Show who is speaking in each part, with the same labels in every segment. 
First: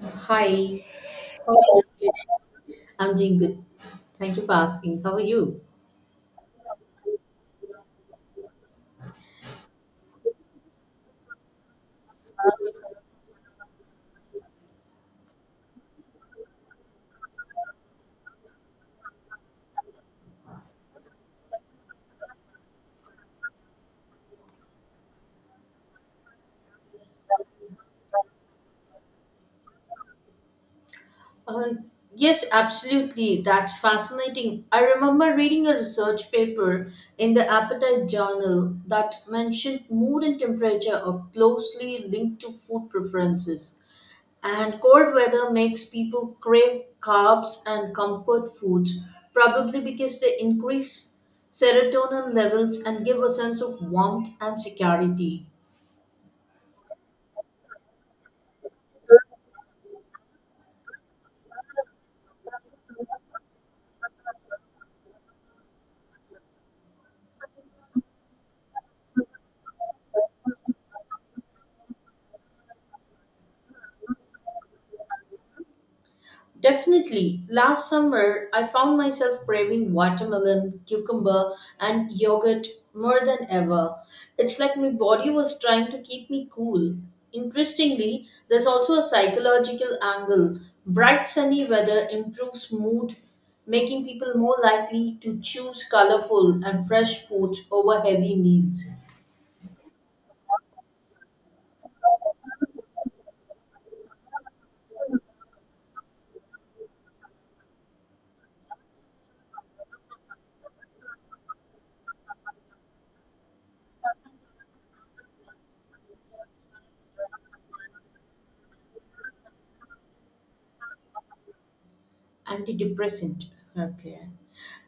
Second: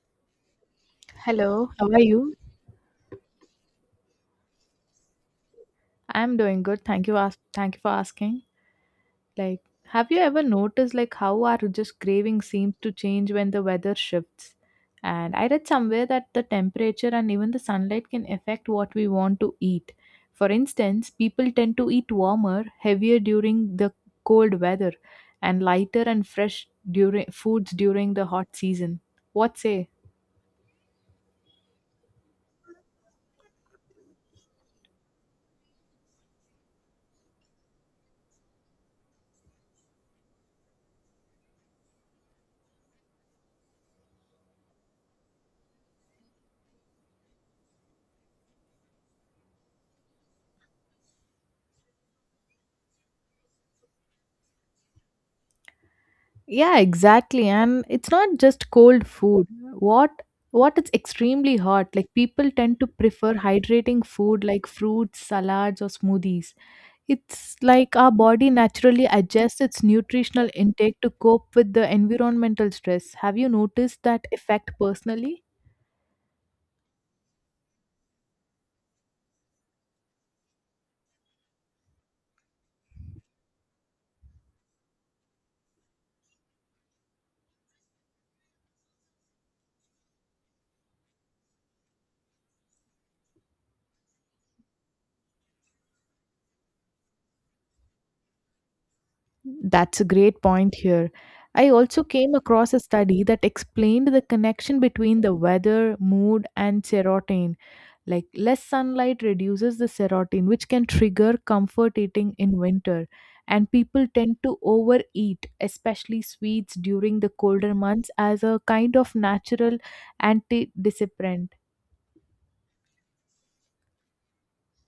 Speaker 1: Hi, how are you?
Speaker 2: Hello,
Speaker 1: Hello.
Speaker 2: how are you?
Speaker 1: I'm doing good. Thank you for asking. How are you?
Speaker 2: I'm doing good. Thank you. Thank you for asking. Like, have you ever noticed how our just craving seems to change when the weather shifts? And I read somewhere that the temperature and even the sunlight can affect what we want to eat. For instance, people tend to eat warmer, heavier during the cold weather, and lighter and fresh during foods during the hot season. What say?
Speaker 1: Uh, yes, absolutely. That's fascinating. I remember reading a research paper in the Appetite Journal that mentioned mood and temperature are closely linked to food preferences. And cold weather makes people crave carbs and comfort foods, probably because they increase serotonin levels and give a sense of warmth and security.
Speaker 2: Yeah, exactly. And it's not just cold food. What what it's extremely hot. Like people tend to prefer hydrating food like fruits, salads or smoothies. It's like our body naturally adjusts its nutritional intake to cope with the environmental stress. Have you noticed that effect personally?
Speaker 1: Definitely. Last summer, I found myself craving watermelon, cucumber, and yogurt more than ever. It's like my body was trying to keep me cool. Interestingly, there's also a psychological angle. Bright sunny weather improves mood, making people more likely to choose colorful and fresh foods over heavy meals.
Speaker 2: That's a great point here. I also came across a study that explained the connection between the weather, mood, and serotonin. Like less sunlight reduces the serotonin, which can trigger comfort eating in winter. And people tend to overeat, especially sweets during the colder months, as a kind of natural antidepressant.
Speaker 1: Antidepressant. Okay.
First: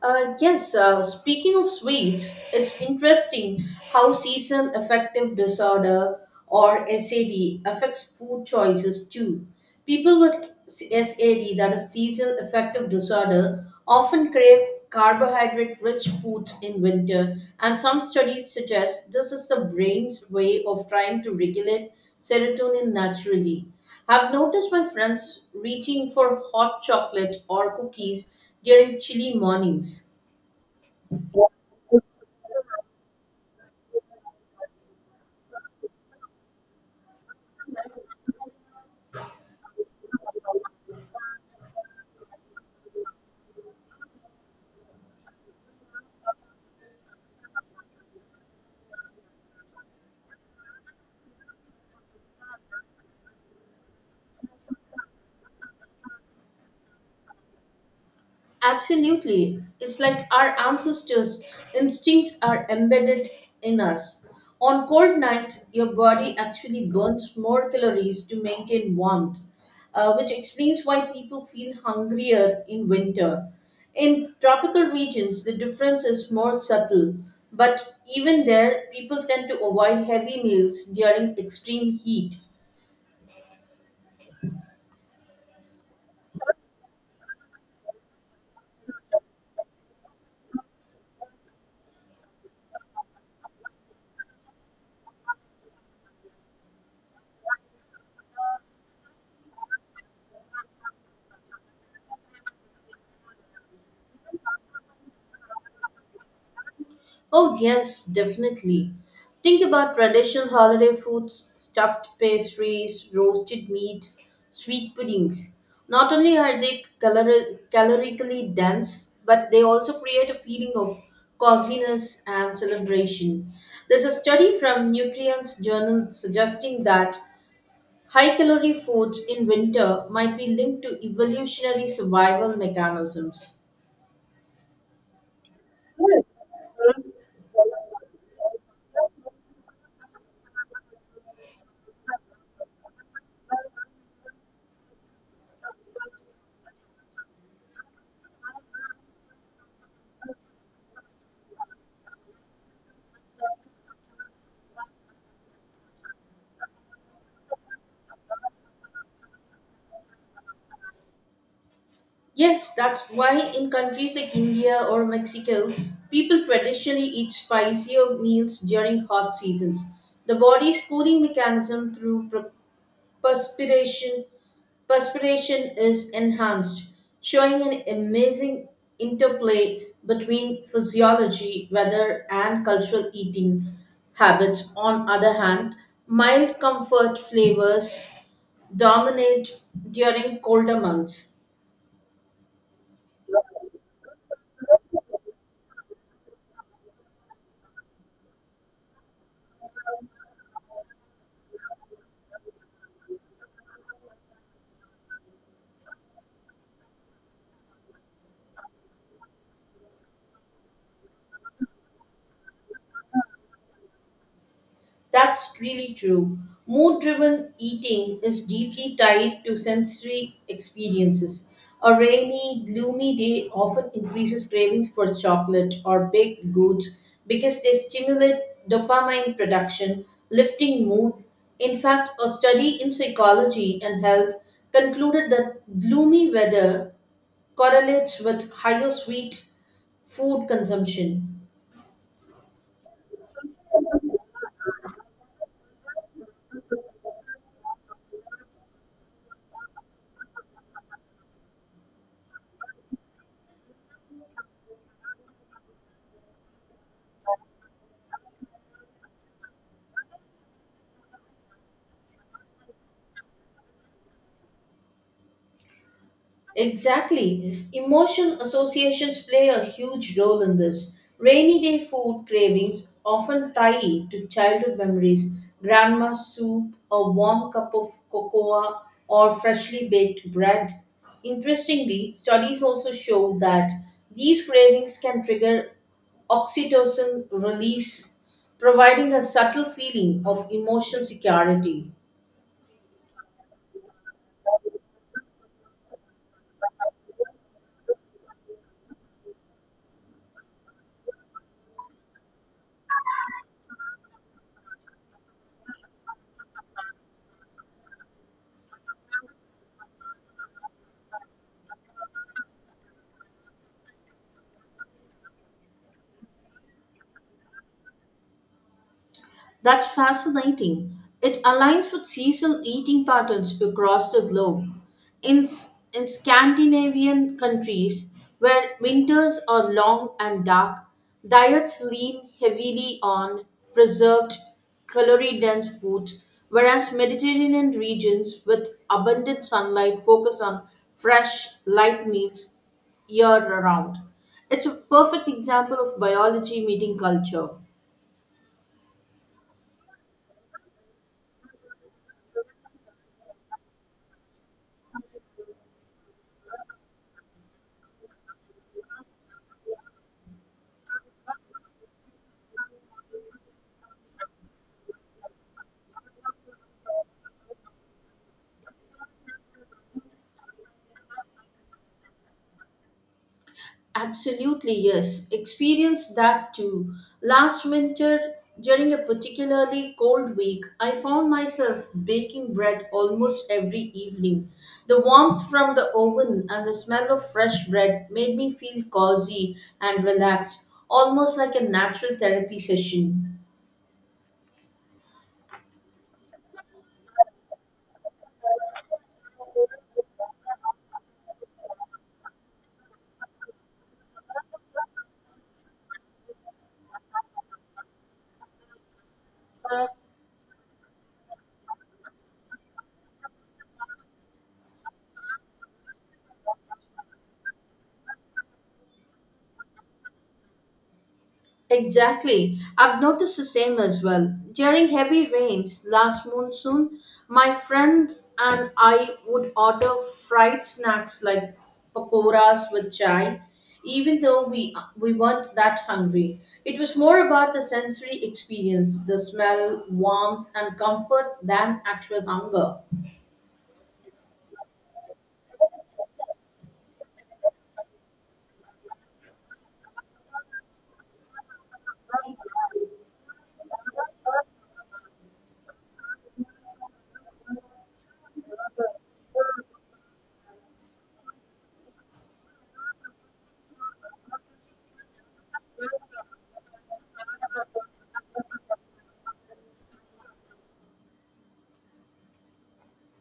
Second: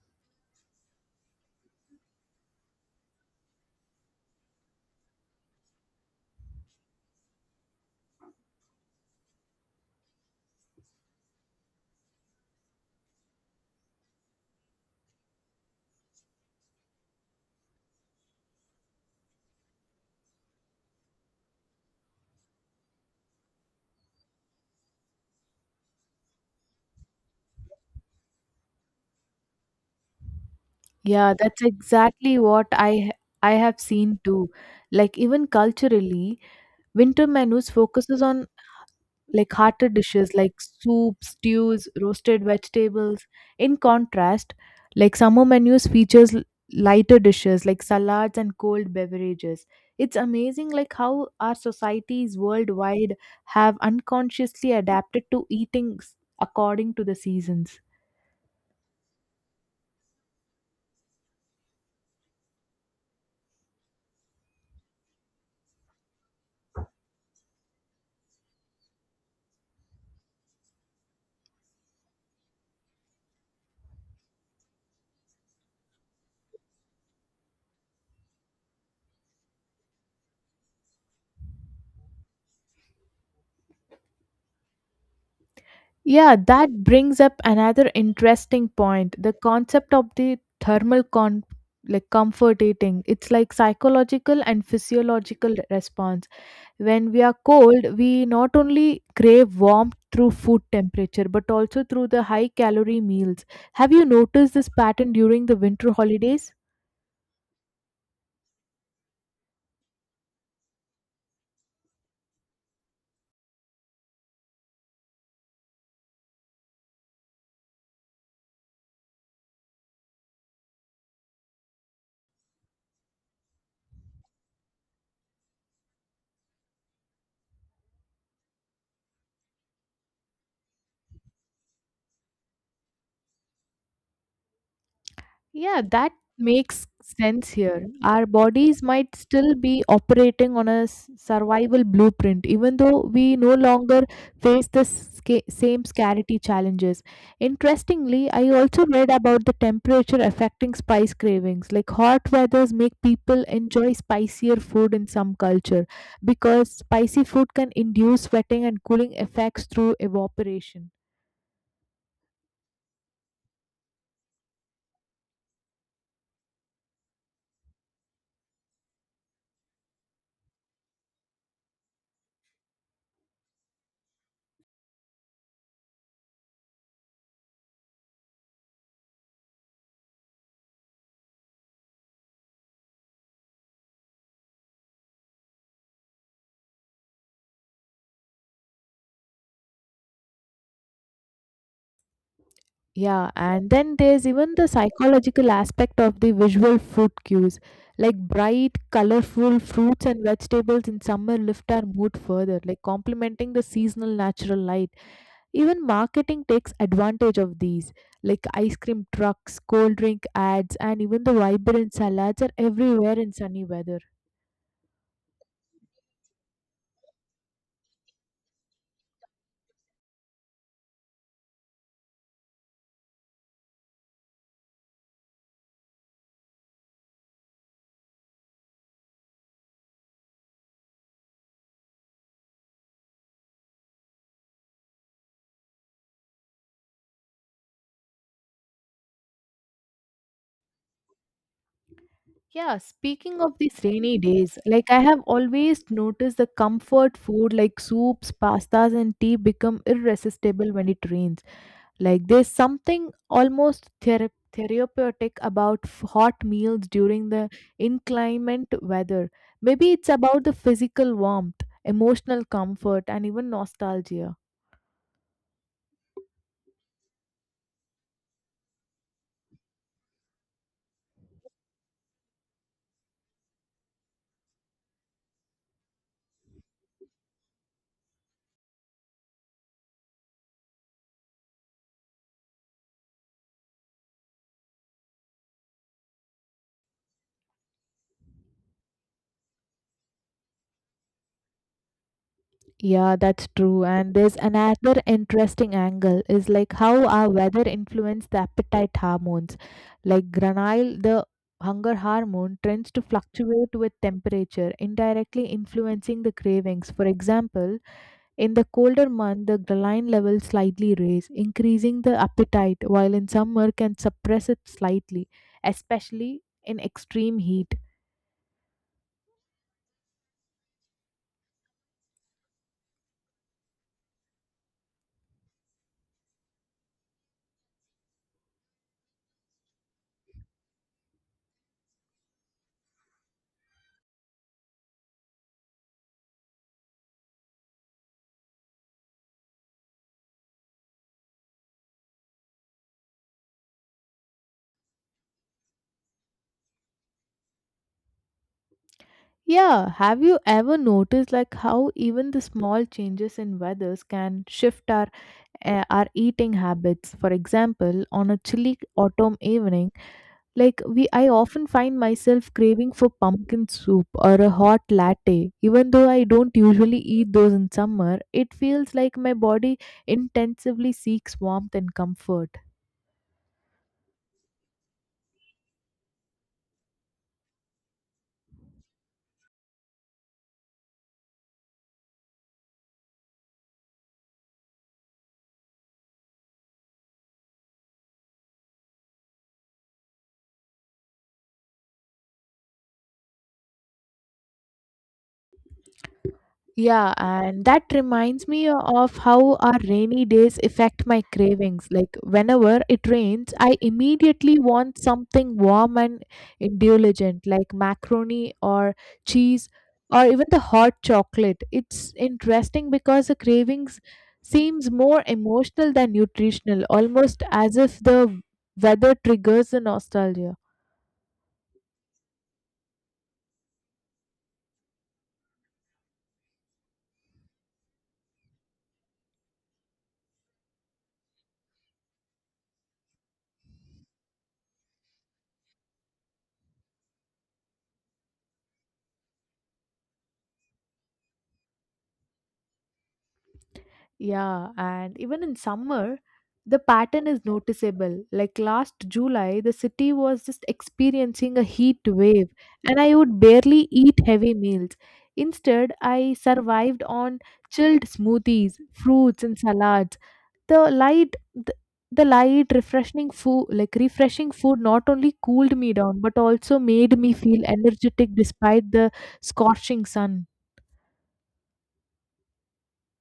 Speaker 1: Yes, Speaking of sweets, it's interesting how seasonal affective disorder or SAD affects food choices too. People with SAD, that is seasonal affective disorder, often crave carbohydrate rich foods in winter, and some studies suggest this is the brain's way of trying to regulate serotonin naturally. I've noticed my friends reaching for hot chocolate or cookies during chilly mornings.
Speaker 2: Yeah, that's exactly what I have seen too. Like even culturally, winter menus focuses on hearty dishes like soups, stews, roasted vegetables. In contrast, like summer menus features lighter dishes like salads and cold beverages. It's amazing like how our societies worldwide have unconsciously adapted to eating according to the seasons.
Speaker 1: Absolutely. It's like our ancestors' instincts are embedded in us. On cold nights, your body actually burns more calories to maintain warmth, which explains why people feel hungrier in winter. In tropical regions, the difference is more subtle, but even there, people tend to avoid heavy meals during extreme heat.
Speaker 2: Yeah, that brings up another interesting point. The concept of the thermal con like comfort eating. It's like psychological and physiological response. When we are cold, we not only crave warmth through food temperature but also through the high calorie meals. Have you noticed this pattern during the winter holidays?
Speaker 1: Oh, yes, definitely. Think about traditional holiday foods, stuffed pastries, roasted meats, sweet puddings. Not only are they calorically dense, but they also create a feeling of coziness and celebration. There's a study from Nutrients Journal suggesting that high calorie foods in winter might be linked to evolutionary survival mechanisms.
Speaker 2: Yeah, that makes sense here. Our bodies might still be operating on a survival blueprint, even though we no longer face the same scarcity challenges. Interestingly, I also read about the temperature affecting spice cravings. Like hot weathers make people enjoy spicier food in some culture because spicy food can induce sweating and cooling effects through evaporation.
Speaker 1: Yes, that's why in countries like India or Mexico, people traditionally eat spicier meals during hot seasons. The body's cooling mechanism through perspiration perspiration is enhanced, showing an amazing interplay between physiology, weather, and cultural eating habits. On other hand, mild comfort flavors dominate during colder months.
Speaker 2: Yeah, and then there's even the psychological aspect of the visual food cues. Like bright, colorful fruits and vegetables in summer lift our mood further, like complementing the seasonal natural light. Even marketing takes advantage of these, like ice cream trucks, cold drink ads, and even the vibrant salads are everywhere in sunny weather.
Speaker 1: That's really true. Mood driven eating is deeply tied to sensory experiences. A rainy, gloomy day often increases cravings for chocolate or baked goods because they stimulate dopamine production, lifting mood. In fact, a study in psychology and health concluded that gloomy weather correlates with higher sweet food consumption.
Speaker 2: Yeah, speaking of these rainy days, like I have always noticed the comfort food like soups, pastas, and tea become irresistible when it rains. Like there's something almost therapeutic about hot meals during the inclement weather. Maybe it's about the physical warmth, emotional comfort, and even nostalgia.
Speaker 1: Exactly. His emotional associations play a huge role in this. Rainy day food cravings often tie it to childhood memories, grandma's soup, a warm cup of cocoa, or freshly baked bread. Interestingly, studies also show that these cravings can trigger oxytocin release, providing a subtle feeling of emotional security.
Speaker 2: Yeah, that's true. And there's another interesting angle is like how our weather influence the appetite hormones. Like granile, the hunger hormone tends to fluctuate with temperature, indirectly influencing the cravings. For example, in the colder month, the ghrelin levels slightly raise, increasing the appetite, while in summer can suppress it slightly, especially in extreme heat.
Speaker 1: That's fascinating. It aligns with seasonal eating patterns across the globe. In Scandinavian countries, where winters are long and dark, diets lean heavily on preserved, calorie dense foods, whereas Mediterranean regions with abundant sunlight focus on fresh, light meals year round. It's a perfect example of biology meeting culture.
Speaker 2: Yeah, have you ever noticed like how even the small changes in weathers can shift our eating habits? For example, on a chilly autumn evening, like we I often find myself craving for pumpkin soup or a hot latte. Even though I don't usually eat those in summer, it feels like my body intensively seeks warmth and comfort.
Speaker 1: Absolutely, yes. Experienced that too. Last winter, during a particularly cold week, I found myself baking bread almost every evening. The warmth from the oven and the smell of fresh bread made me feel cozy and relaxed, almost like a natural therapy session.
Speaker 2: Yeah, and that reminds me of how our rainy days affect my cravings. Like, whenever it rains, I immediately want something warm and indulgent, like macaroni or cheese or even the hot chocolate. It's interesting because the cravings seems more emotional than nutritional, almost as if the weather triggers the nostalgia.
Speaker 1: Exactly. I've noticed the same as well. During heavy rains last monsoon, my friend and I would order fried snacks like pakoras with chai, even though we weren't that hungry. It was more about the sensory experience, the smell, warmth, and comfort than actual hunger.
Speaker 2: Yeah, and even in summer, the pattern is noticeable. Like last July, the city was just experiencing a heat wave, and I would barely eat heavy meals. Instead, I survived on chilled smoothies, fruits, and salads. The light, the, the light, refreshing food, like refreshing food, not only cooled me down but also made me feel energetic despite the scorching sun.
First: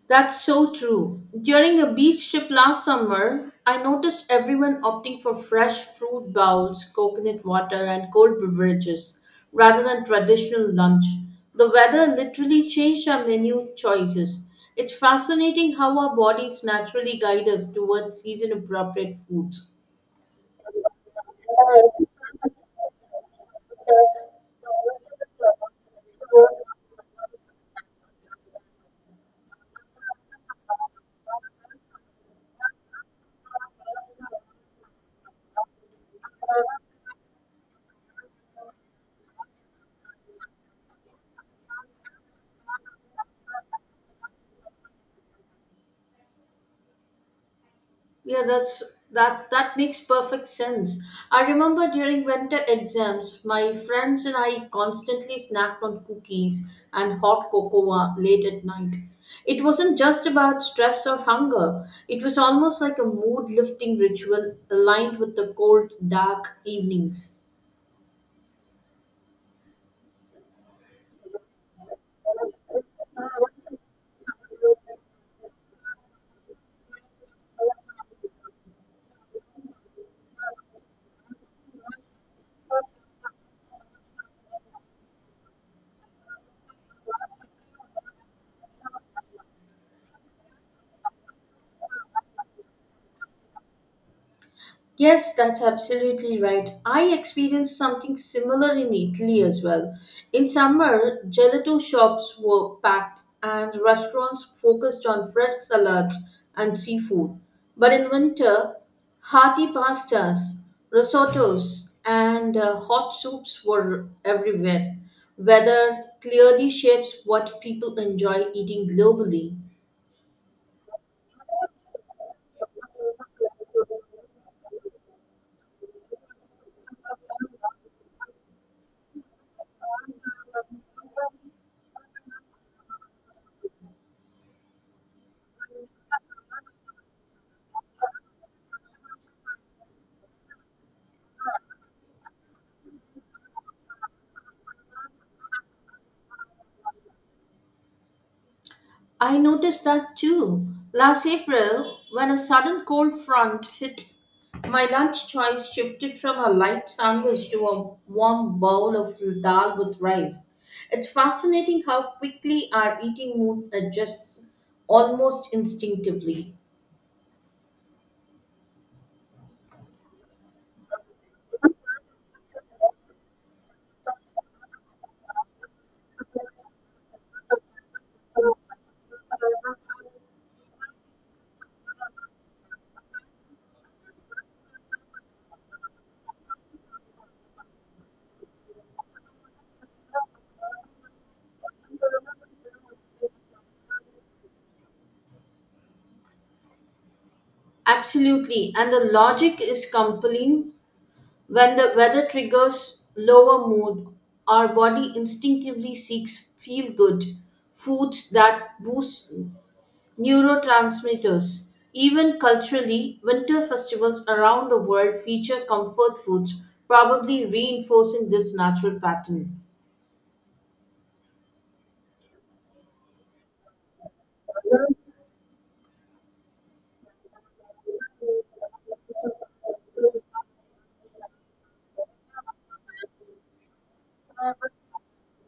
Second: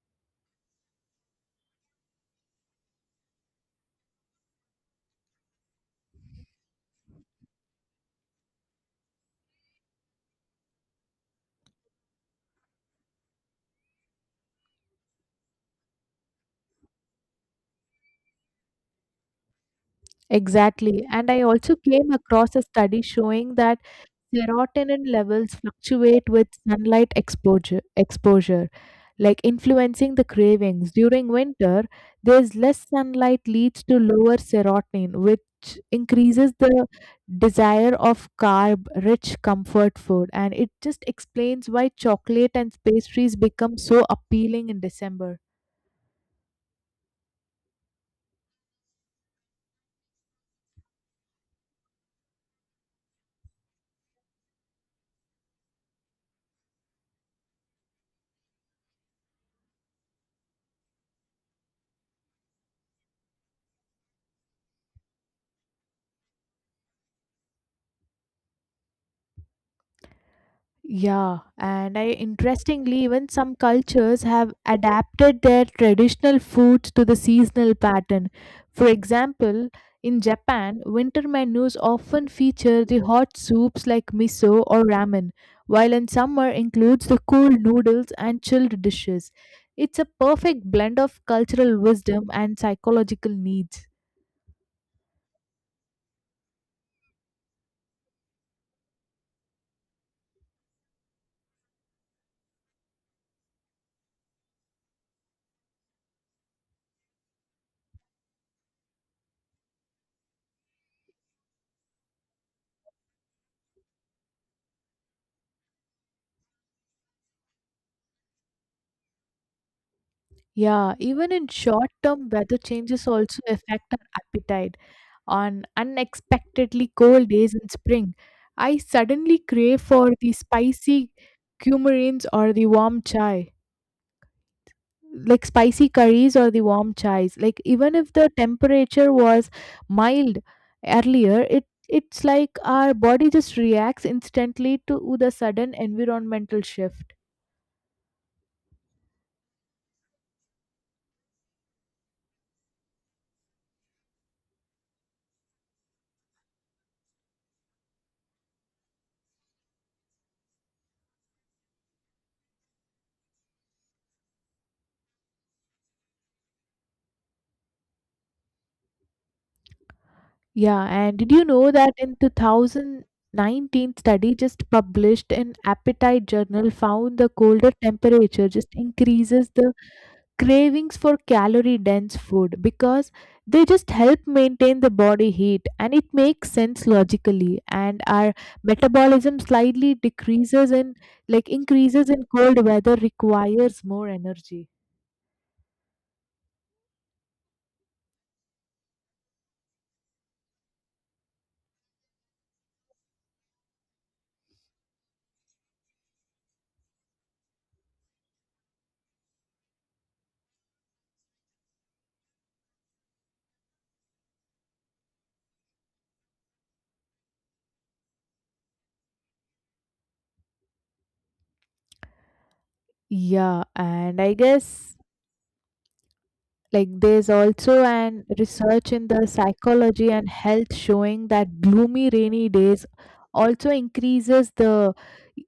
Speaker 1: That's so true. During a beach trip last summer, I noticed everyone opting for fresh fruit bowls, coconut water, and cold beverages rather than traditional lunch. The weather literally changed our menu choices. It's fascinating how our bodies naturally guide us towards season appropriate foods.
Speaker 2: Exactly. And I also came across a study showing that serotonin levels fluctuate with sunlight exposure, like influencing the cravings. During winter, there's less sunlight leads to lower serotonin, which increases the desire of carb-rich comfort food, and it just explains why chocolate and pastries become so appealing in December.
Speaker 1: Yeah, that makes perfect sense. I remember during winter exams, my friends and I constantly snacked on cookies and hot cocoa late at night. It wasn't just about stress or hunger. It was almost like a mood lifting ritual aligned with the cold, dark evenings.
Speaker 2: Yeah, and I Interestingly, even some cultures have adapted their traditional foods to the seasonal pattern. For example, in Japan, winter menus often feature the hot soups like miso or ramen, while in summer includes the cool noodles and chilled dishes. It's a perfect blend of cultural wisdom and psychological needs.
Speaker 1: Yes, that's absolutely right. I experienced something similar in Italy as well. In summer, gelato shops were packed and restaurants focused on fresh salads and seafood. But in winter, hearty pastas, risottos, and hot soups were everywhere. Weather clearly shapes what people enjoy eating globally.
Speaker 2: Yeah, even in short term, weather changes also affect our appetite. On unexpectedly cold days in spring, I suddenly crave for the cumarins or the warm chai, spicy curries or the warm chais. Like even if the temperature was mild earlier, it's like our body just reacts instantly to the sudden environmental shift.
Speaker 1: I noticed that too. Last April, when a sudden cold front hit, my lunch choice shifted from a light sandwich to a warm bowl of dal with rice. It's fascinating how quickly our eating mood adjusts almost instinctively.
Speaker 2: Yeah, and did you know that in 2019 study just published in Appetite Journal found the colder temperature just increases the cravings for calorie dense food because they just help maintain the body heat, and it makes sense logically, and our metabolism slightly decreases in like increases in cold weather requires more energy.
Speaker 1: Absolutely, and the logic is compelling. When the weather triggers lower mood, our body instinctively seeks feel good foods that boost neurotransmitters. Even culturally, winter festivals around the world feature comfort foods, probably reinforcing this natural pattern.
Speaker 2: Yeah, and I guess like there's also an research in the psychology and health showing that gloomy rainy days also increases the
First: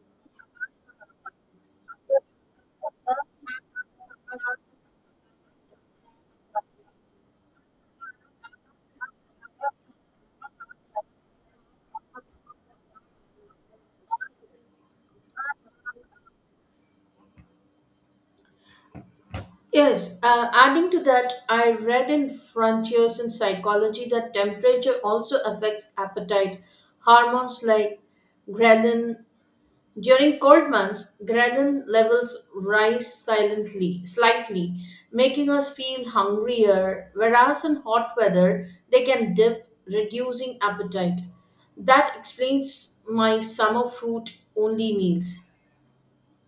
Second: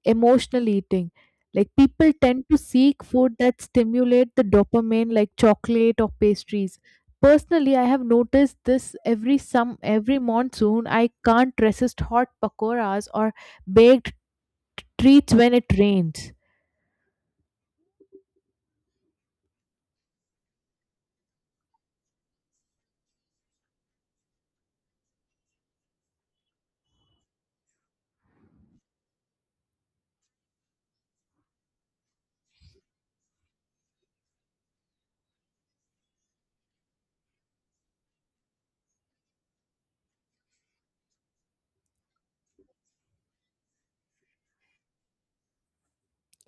Speaker 2: emotional eating, like people tend to seek food that stimulate the dopamine like chocolate or pastries. Personally, I have noticed this every monsoon. I can't resist hot pakoras or baked treats when it rains.
Speaker 1: Yes, adding to that, I read in Frontiers in Psychology that temperature also affects appetite. Hormones like ghrelin. During cold months, gradin levels rise silently, slightly, making us feel hungrier, whereas in hot weather, they can dip, reducing appetite. That explains my summer fruit only meals.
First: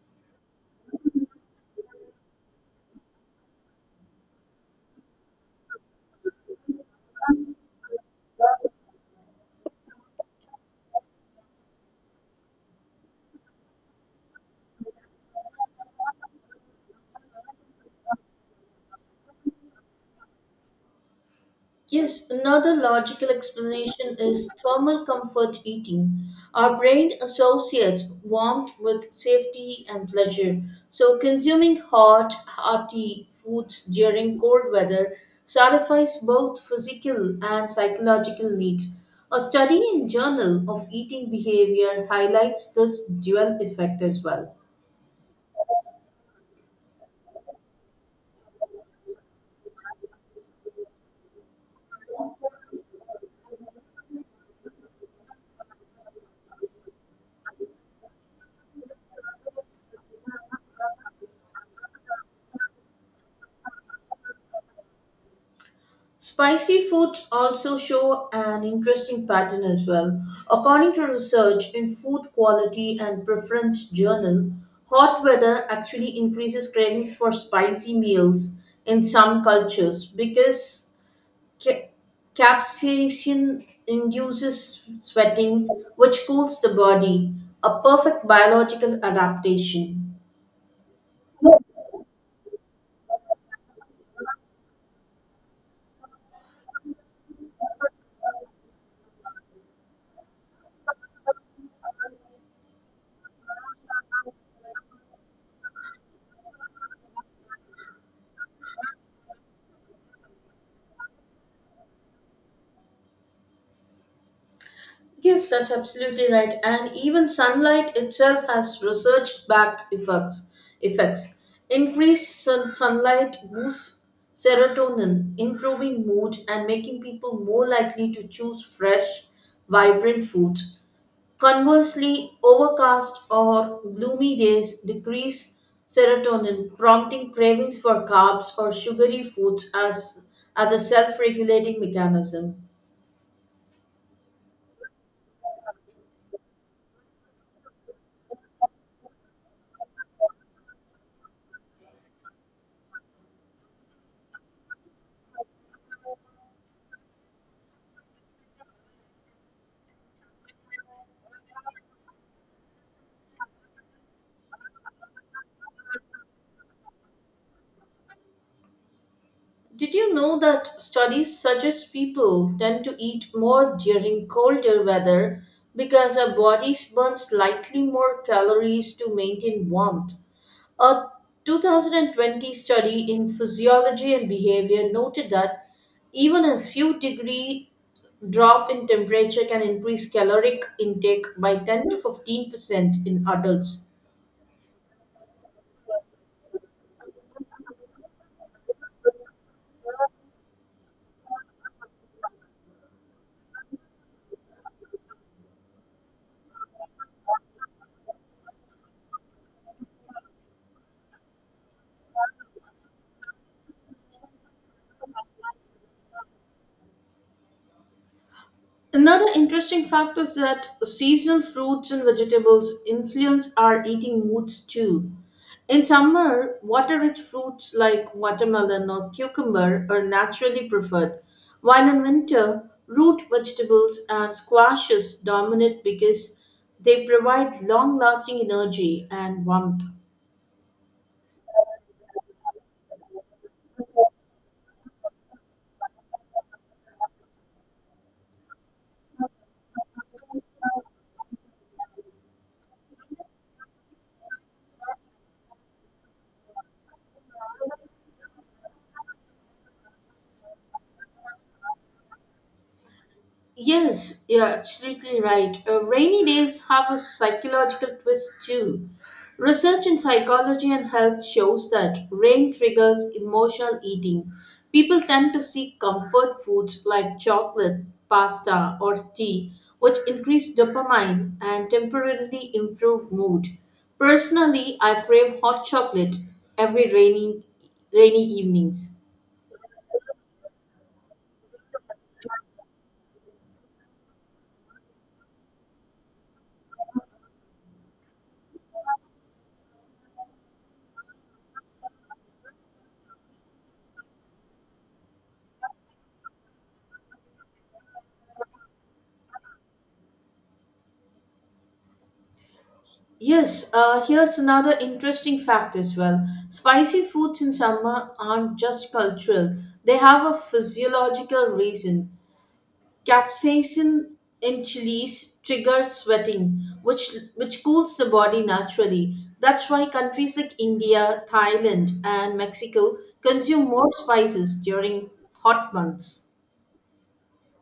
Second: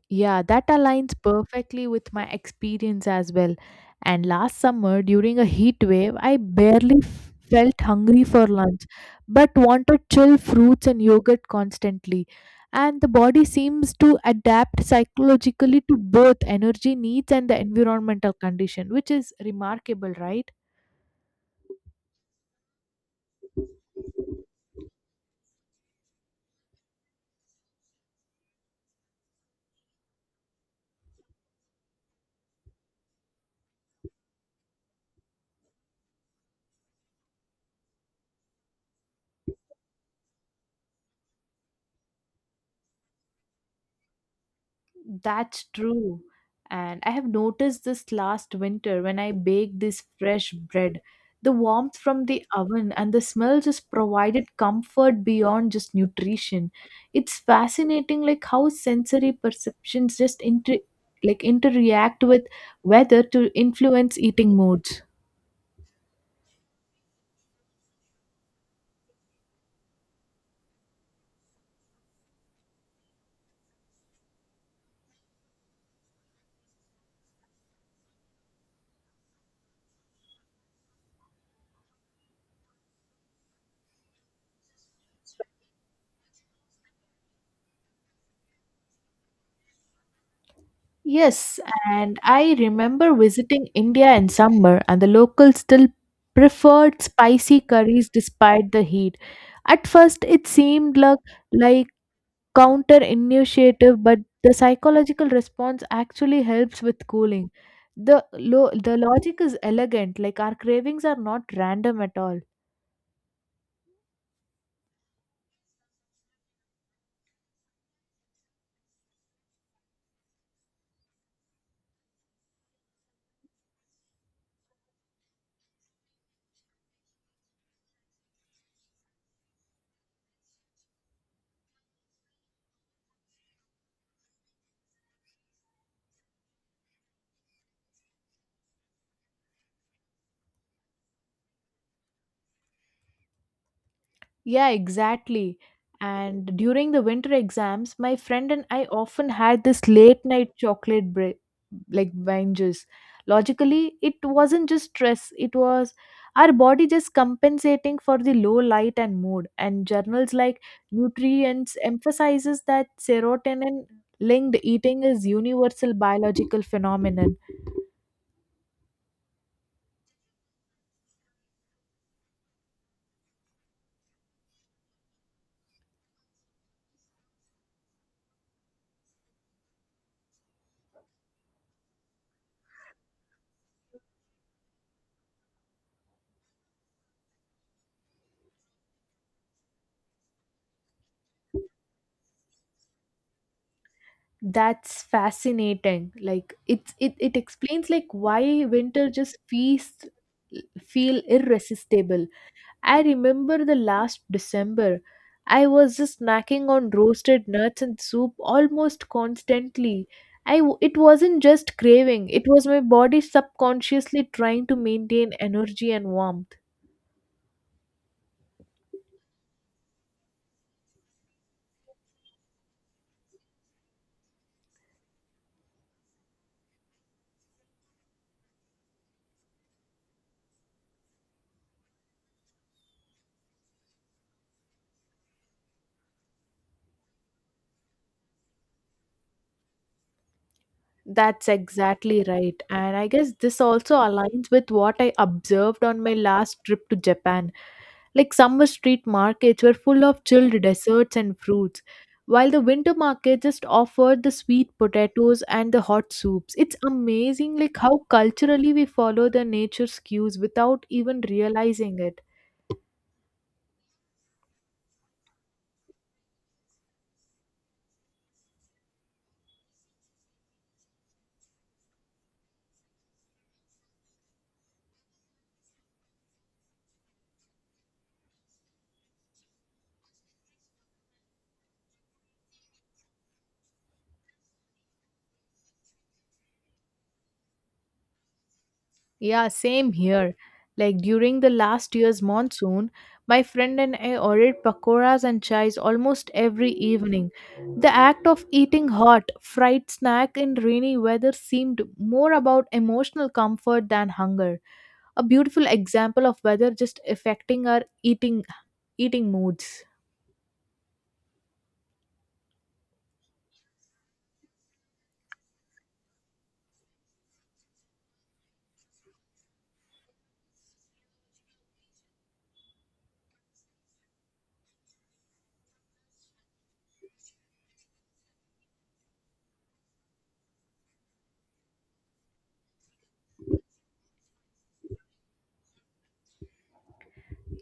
Speaker 2: Yeah, that aligns perfectly with my experience as well. And last summer, during a heat wave, I barely felt hungry for lunch, but wanted chill fruits and yogurt constantly. And the body seems to adapt psychologically to both energy needs and the environmental condition, which is remarkable, right?
Speaker 1: Yes, another logical explanation is thermal comfort eating. Our brain associates warmth with safety and pleasure. So, consuming hot, hearty foods during cold weather satisfies both physical and psychological needs. A study in Journal of Eating Behavior highlights this dual effect as well.
Speaker 2: That's true. And I have noticed this last winter when I baked this fresh bread. The warmth from the oven and the smell just provided comfort beyond just nutrition. It's fascinating like how sensory perceptions just interreact with weather to influence eating moods.
Speaker 1: Spicy foods also show an interesting pattern as well. According to research in Food Quality and Preference Journal, hot weather actually increases cravings for spicy meals in some cultures because ca- capsaicin induces sweating, which cools the body, a perfect biological adaptation.
Speaker 2: Yes, and I remember visiting India in summer, and the locals still preferred spicy curries despite the heat. At first, it seemed like counter initiative, but the psychological response actually helps with cooling. The logic is elegant, like our cravings are not random at all.
Speaker 1: Yes, that's absolutely right. And even sunlight itself has research-backed effects. Effects. Increased sunlight boosts serotonin, improving mood and making people more likely to choose fresh, vibrant foods. Conversely, overcast or gloomy days decrease serotonin, prompting cravings for carbs or sugary foods as a self-regulating mechanism.
Speaker 2: Yeah, exactly. And during the winter exams, my friend and I often had this late night chocolate break, like wine. Logically, it wasn't just stress, it was our body just compensating for the low light and mood. And journals like Nutrients emphasizes that serotonin linked eating is universal biological phenomenon.
Speaker 1: Did you know that studies suggest people tend to eat more during colder weather because our bodies burn slightly more calories to maintain warmth? A 2020 study in Physiology and Behavior noted that even a few degree drop in temperature can increase caloric intake by 10 to 15% in adults.
Speaker 2: That's fascinating. Like it explains like why winter just feel irresistible. I remember the last December. I was just snacking on roasted nuts and soup almost constantly. It wasn't just craving, it was my body subconsciously trying to maintain energy and warmth.
Speaker 1: Another interesting fact is that seasonal fruits and vegetables influence our eating moods too. In summer, water rich fruits like watermelon or cucumber are naturally preferred, while in winter, root vegetables and squashes dominate because they provide long lasting energy and warmth.
Speaker 2: That's exactly right. And I guess this also aligns with what I observed on my last trip to Japan. Like summer street markets were full of chilled desserts and fruits, while the winter market just offered the sweet potatoes and the hot soups. It's amazing like how culturally we follow the nature's cues without even realizing it.
Speaker 1: Yes, you're absolutely right. Rainy days have a psychological twist too. Research in psychology and health shows that rain triggers emotional eating. People tend to seek comfort foods like chocolate, pasta, or tea, which increase dopamine and temporarily improve mood. Personally, I crave hot chocolate every rainy evenings.
Speaker 2: Yeah, same here. Like during the last year's monsoon, my friend and I ordered pakoras and chais almost every evening. The act of eating hot, fried snack in rainy weather seemed more about emotional comfort than hunger. A beautiful example of weather just affecting our eating moods.
Speaker 1: Yes, here's another interesting fact as well. Spicy foods in summer aren't just cultural, they have a physiological reason. Capsaicin in chilies triggers sweating, which cools the body naturally. That's why countries like India, Thailand, and Mexico consume more spices during hot months.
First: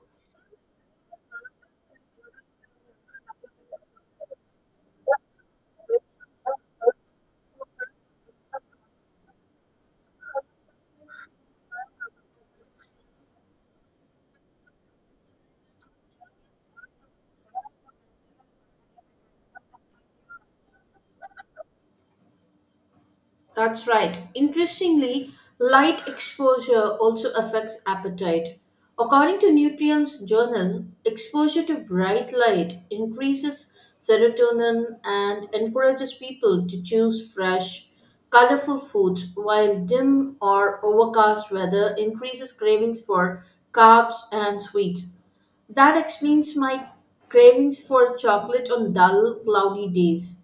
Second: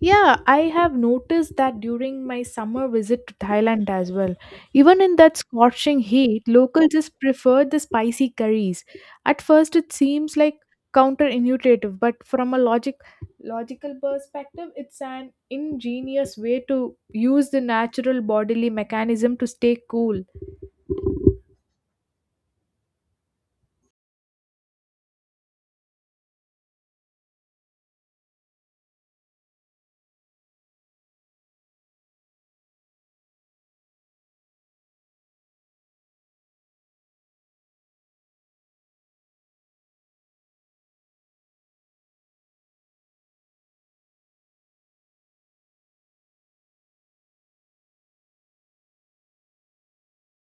Speaker 2: Yeah, I have noticed that during my summer visit to Thailand as well. Even in that scorching heat, locals just prefer the spicy curries. At first, it seems like counterintuitive, but from a logical perspective, it's an ingenious way to use the natural bodily mechanism to stay cool.
Speaker 1: That's right. Interestingly, light exposure also affects appetite. According to Nutrients Journal, exposure to bright light increases serotonin and encourages people to choose fresh, colorful foods, while dim or overcast weather increases cravings for carbs and sweets. That explains my cravings for chocolate on dull, cloudy days.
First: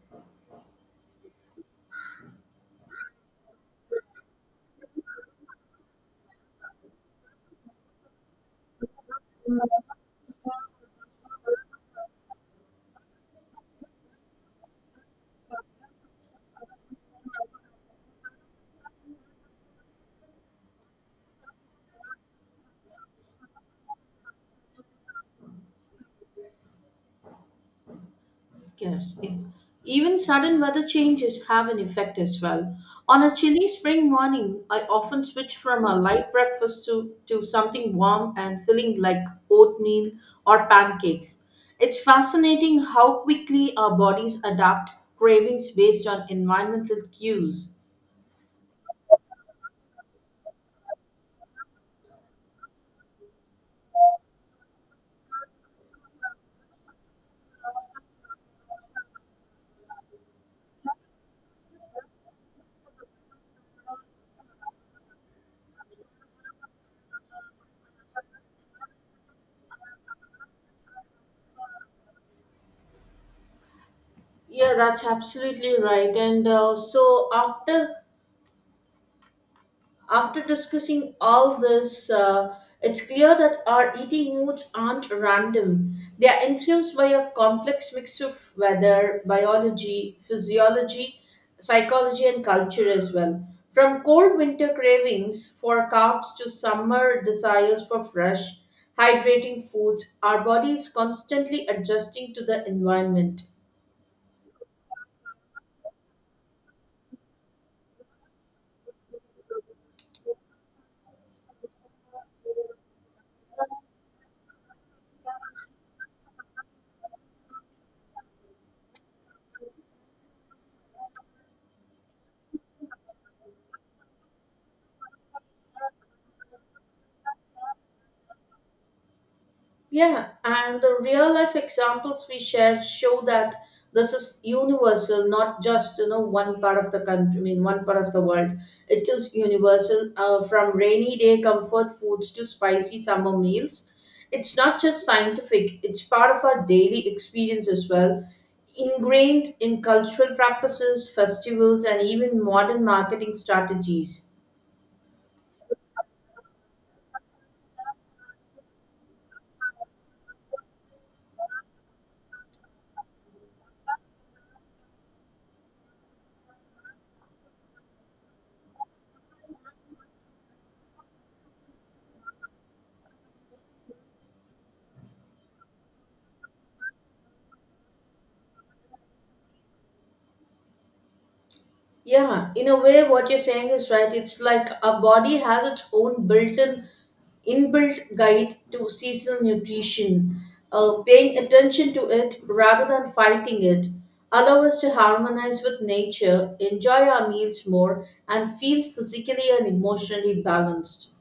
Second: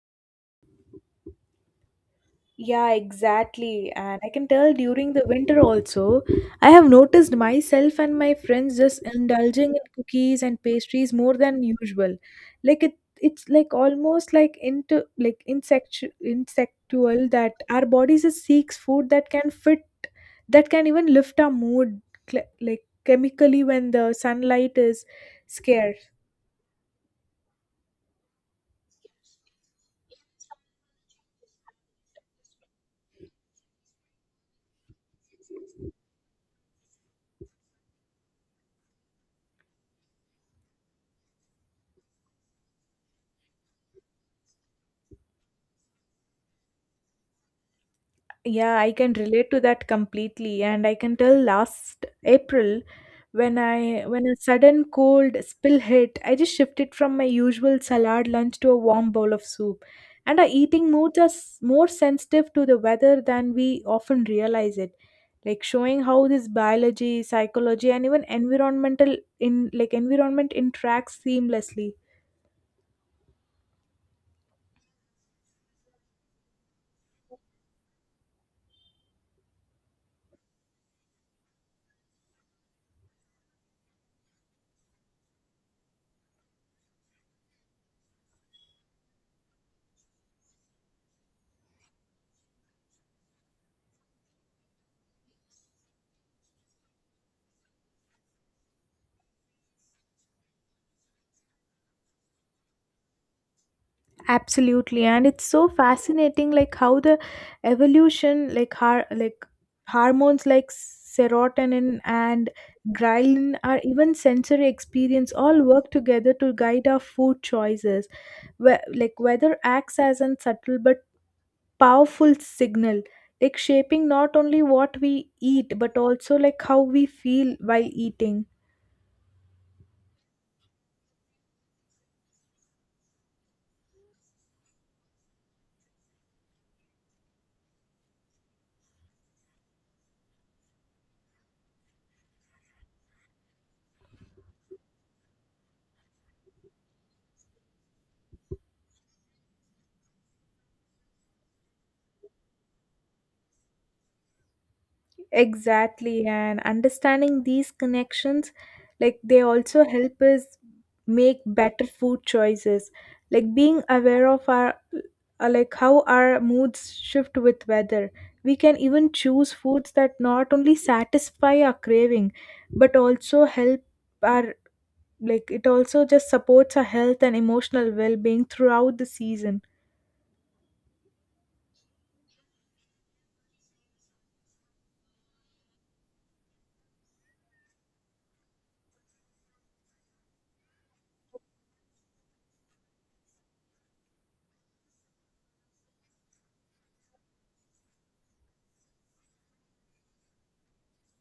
Speaker 2: Yeah, exactly. And I can tell during the winter also, I have noticed myself and my friends just indulging in cookies and pastries more than usual. Like it's like almost like into like insect insectual that our bodies just seeks food that that can even lift our mood, like chemically when the sunlight is scarce.
Speaker 1: Scarce. Yes. Even sudden weather changes have an effect as well. On a chilly spring morning, I often switch from a light breakfast to something warm and filling like oatmeal or pancakes. It's fascinating how quickly our bodies adapt cravings based on environmental cues.
Speaker 2: Yeah, I can relate to that completely, and I can tell last April when a sudden cold spill hit, I just shifted from my usual salad lunch to a warm bowl of soup. And our eating moods are more sensitive to the weather than we often realize it. Like showing how this biology, psychology, and even environmental in like environment interacts seamlessly.
Speaker 1: Yeah, that's absolutely right. And so after After discussing all this, it's clear that our eating moods aren't random. They are influenced by a complex mix of weather, biology, physiology, psychology, and culture as well. From cold winter cravings for carbs to summer desires for fresh, hydrating foods, our body is constantly adjusting to the environment.
Speaker 2: Absolutely, and it's so fascinating, like how the evolution, like hormones like serotonin and ghrelin, or even sensory experience, all work together to guide our food choices. Where, like weather acts as a subtle but powerful signal, like shaping not only what we eat but also like how we feel while eating.
Speaker 1: Yeah, and the real life examples we shared show that this is universal, not just you know one part of the country. I mean, one part of the world. It is universal from rainy day comfort foods to spicy summer meals. It's not just scientific; it's part of our daily experience as well, ingrained in cultural practices, festivals, and even modern marketing strategies.
Speaker 2: Exactly, and understanding these connections, like they also help us make better food choices. Like being aware of our like how our moods shift with weather. We can even choose foods that not only satisfy our craving, but also help our it also just supports our health and emotional well-being throughout the season.
Speaker 1: Yeah, in a way, what you're saying is right. It's like our body has its own built in inbuilt guide to seasonal nutrition, paying attention to it rather than fighting it, allow us to harmonize with nature, enjoy our meals more, and feel physically and emotionally balanced.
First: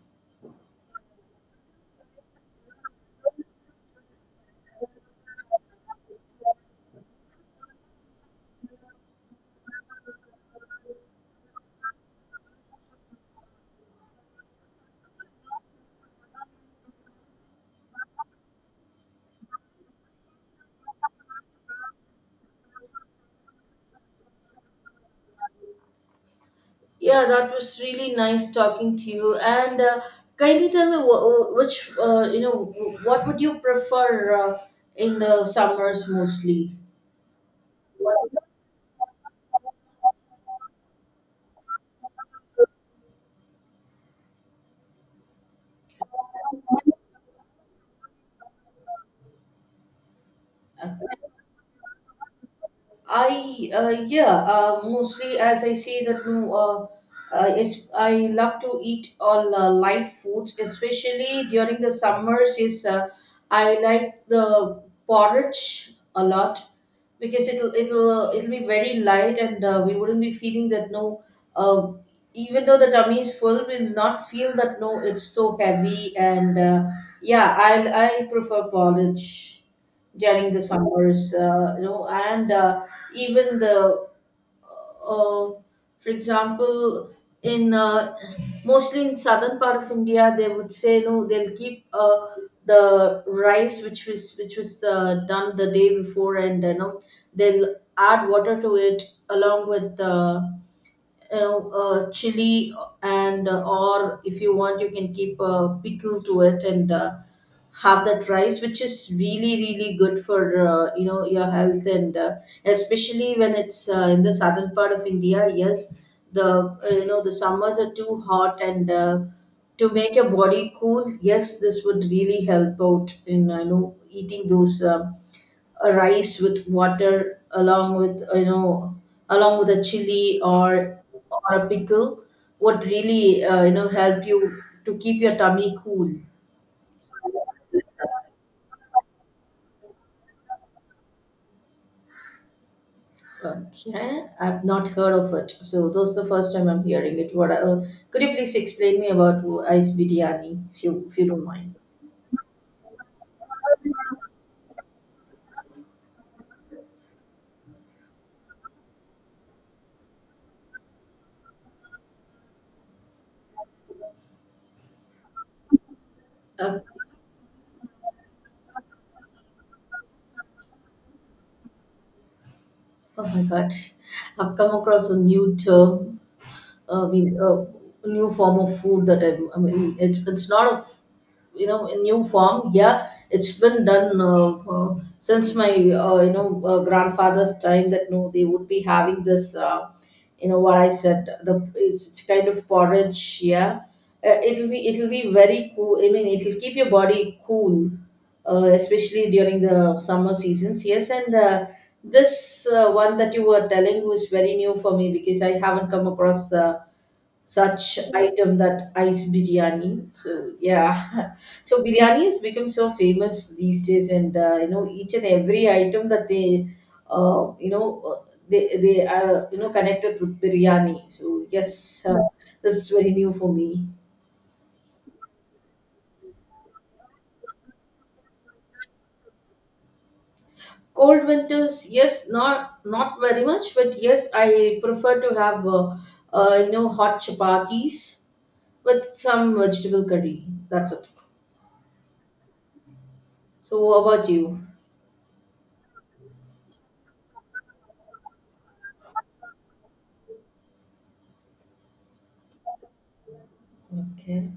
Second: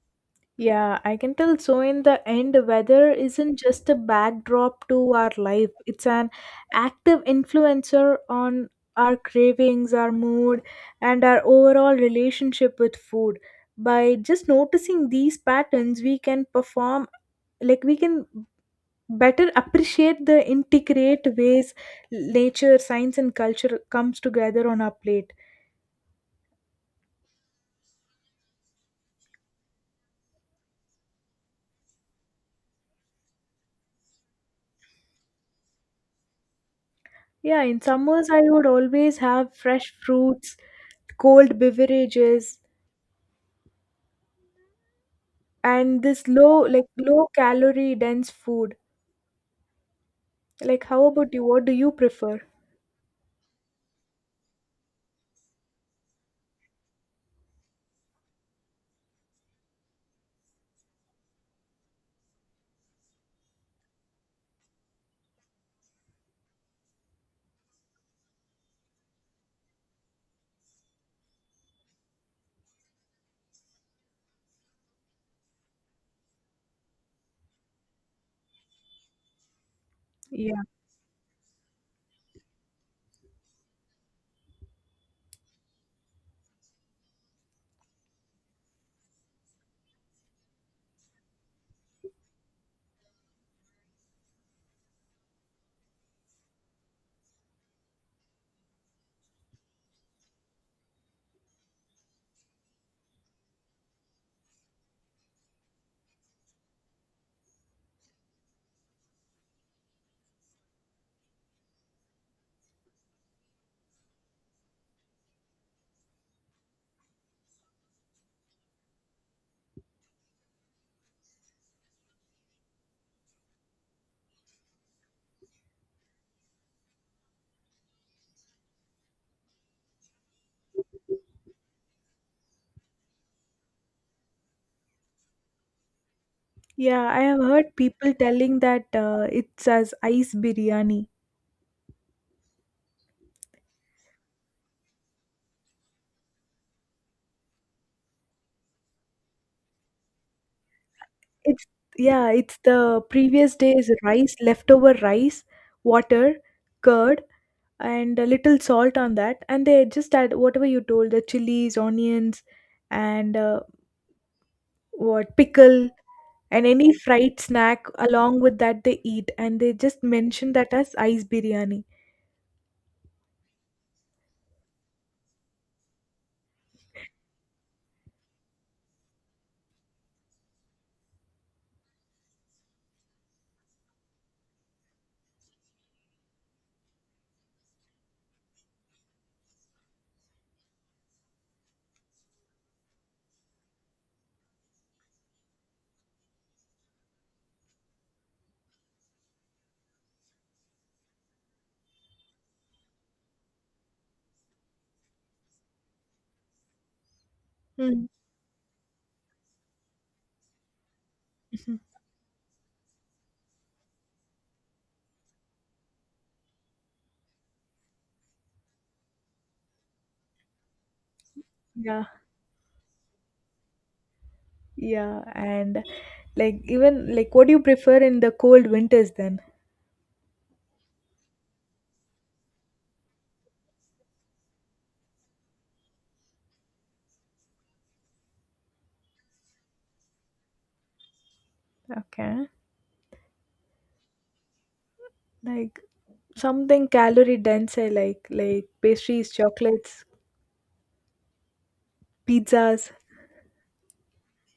Speaker 2: Yeah, I can tell. So, in the end, weather isn't just a backdrop to our life, it's an active influencer on our cravings, our mood, and our overall relationship with food. By just noticing these patterns, we can better appreciate the integrate ways nature, science, and culture comes together on our plate.
Speaker 1: Yeah, that was really nice talking to you. And kindly tell me wh- wh- which you know wh- what would you prefer in the summers mostly?
Speaker 2: Yeah, in summers, I
Speaker 1: What?
Speaker 2: would always have fresh fruits, cold beverages, and this low calorie dense food. Like
Speaker 1: uh,
Speaker 2: how about you, what do you prefer?
Speaker 1: mostly as I say that no, is I love to eat all light foods, especially during the summers. Is I like the porridge a lot because it'll be very light and we wouldn't be feeling that no. Uh, Even though the tummy is full, we'll not feel that no. It's so heavy and yeah, I prefer porridge during the
Speaker 2: Yeah,
Speaker 1: summers, and even uh, for example, in mostly in southern part of India, they would say no, they'll keep the rice which was done the day before, and you know they'll add water to it along with chili and or if you want you can keep a pickle to it and have that rice which is really really good for your health and especially when it's in the southern part of India. Yes, the the summers are too hot and to make your body cool. Yes, this would really help out in eating those a rice with water along with you know, along with a chili or a pickle would really help you to keep your tummy cool.
Speaker 2: yeah, I have heard people telling that it's as ice biryani.
Speaker 1: Okay, I've not heard of it, so this is the first time I'm hearing it. What Could you please explain me about ice biryani, if you don't
Speaker 2: It's,
Speaker 1: mind?
Speaker 2: yeah, it's the previous day's rice, leftover rice, water, curd, and a little salt on that, and they just add whatever you told, the chilies, onions, and what pickle and
Speaker 1: uh,
Speaker 2: any fried snack along with that they eat, and they just mention that as ice biryani.
Speaker 1: oh my god, I've come across a new term. I mean, a new form of food that I mean, it's not a, you know, a new form. Yeah, it's been done since my grandfather's time. That no, they would be having this. What I said. It's kind of porridge. Yeah, it'll be very cool. I mean, it'll keep your body cool, especially during the summer seasons. Yes, and. This one that you were telling was very new for me, because I haven't come across such item, that ice biryani. So yeah, so biryani has become so famous these days, and each and every item that they uh, you know uh, they are you know connected with biryani. So
Speaker 2: Yeah,
Speaker 1: yes, this is very new for me.
Speaker 2: yeah, and like even like what do you prefer in the cold winters then?
Speaker 1: Cold winters, yes, not not very much, but yes, I prefer to have hot chapatis with some vegetable curry, that's it.
Speaker 2: Okay,
Speaker 1: So what about you?
Speaker 2: like something calorie dense, I like pastries, chocolates, pizzas,
Speaker 1: Okay.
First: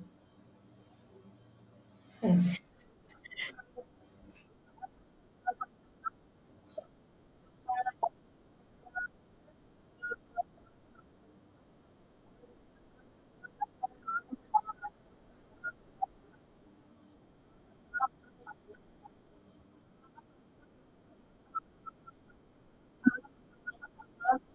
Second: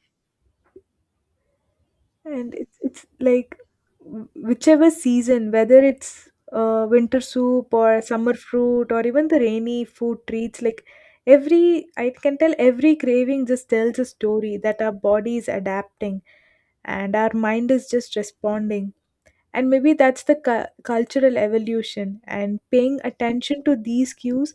Speaker 2: and it's like whichever season, whether it's winter soup or summer fruit or even the rainy food treats, like every I can tell every craving just tells a story that our body is adapting and our mind is just responding, and maybe that's the cultural evolution, and paying attention to these cues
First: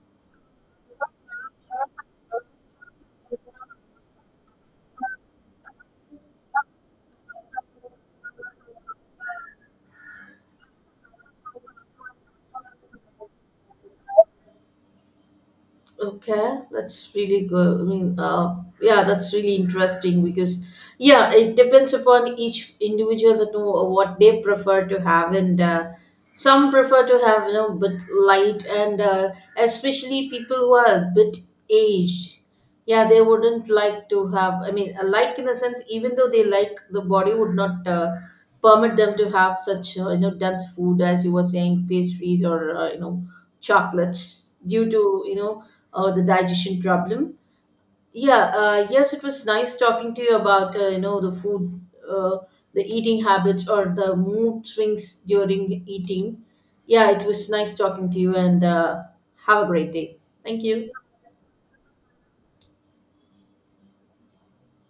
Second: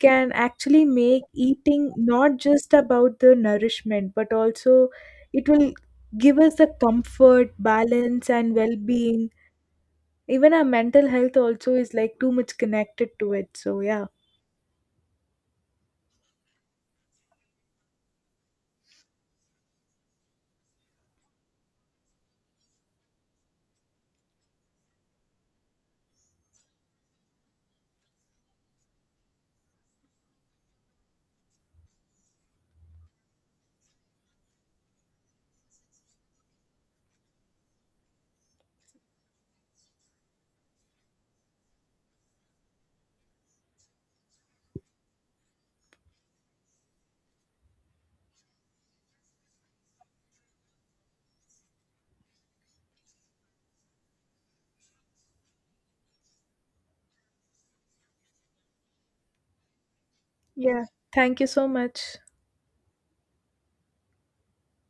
Speaker 2: can actually make eating not just about the nourishment but also it will give us the comfort balance and well-being. Even our mental health also is like too much connected to it, so yeah.
Speaker 1: Okay, that's really good. I mean, yeah, that's really interesting, because yeah, it depends upon each individual that know what they prefer to have, and some prefer to have, you know, but light, and especially people who are a bit aged. Yeah, they wouldn't like to have. I mean, like in a sense, even though they like, the body would not permit them to have such, dense food, as you were saying, pastries or chocolates, due to you know the digestion problem. Yeah, yes, it was nice talking to you about the food, uh, the eating habits or the mood swings during eating. Yeah, it was nice talking to you, and have a great day. Thank
Speaker 2: Yeah,
Speaker 1: you.
Speaker 2: thank you so much.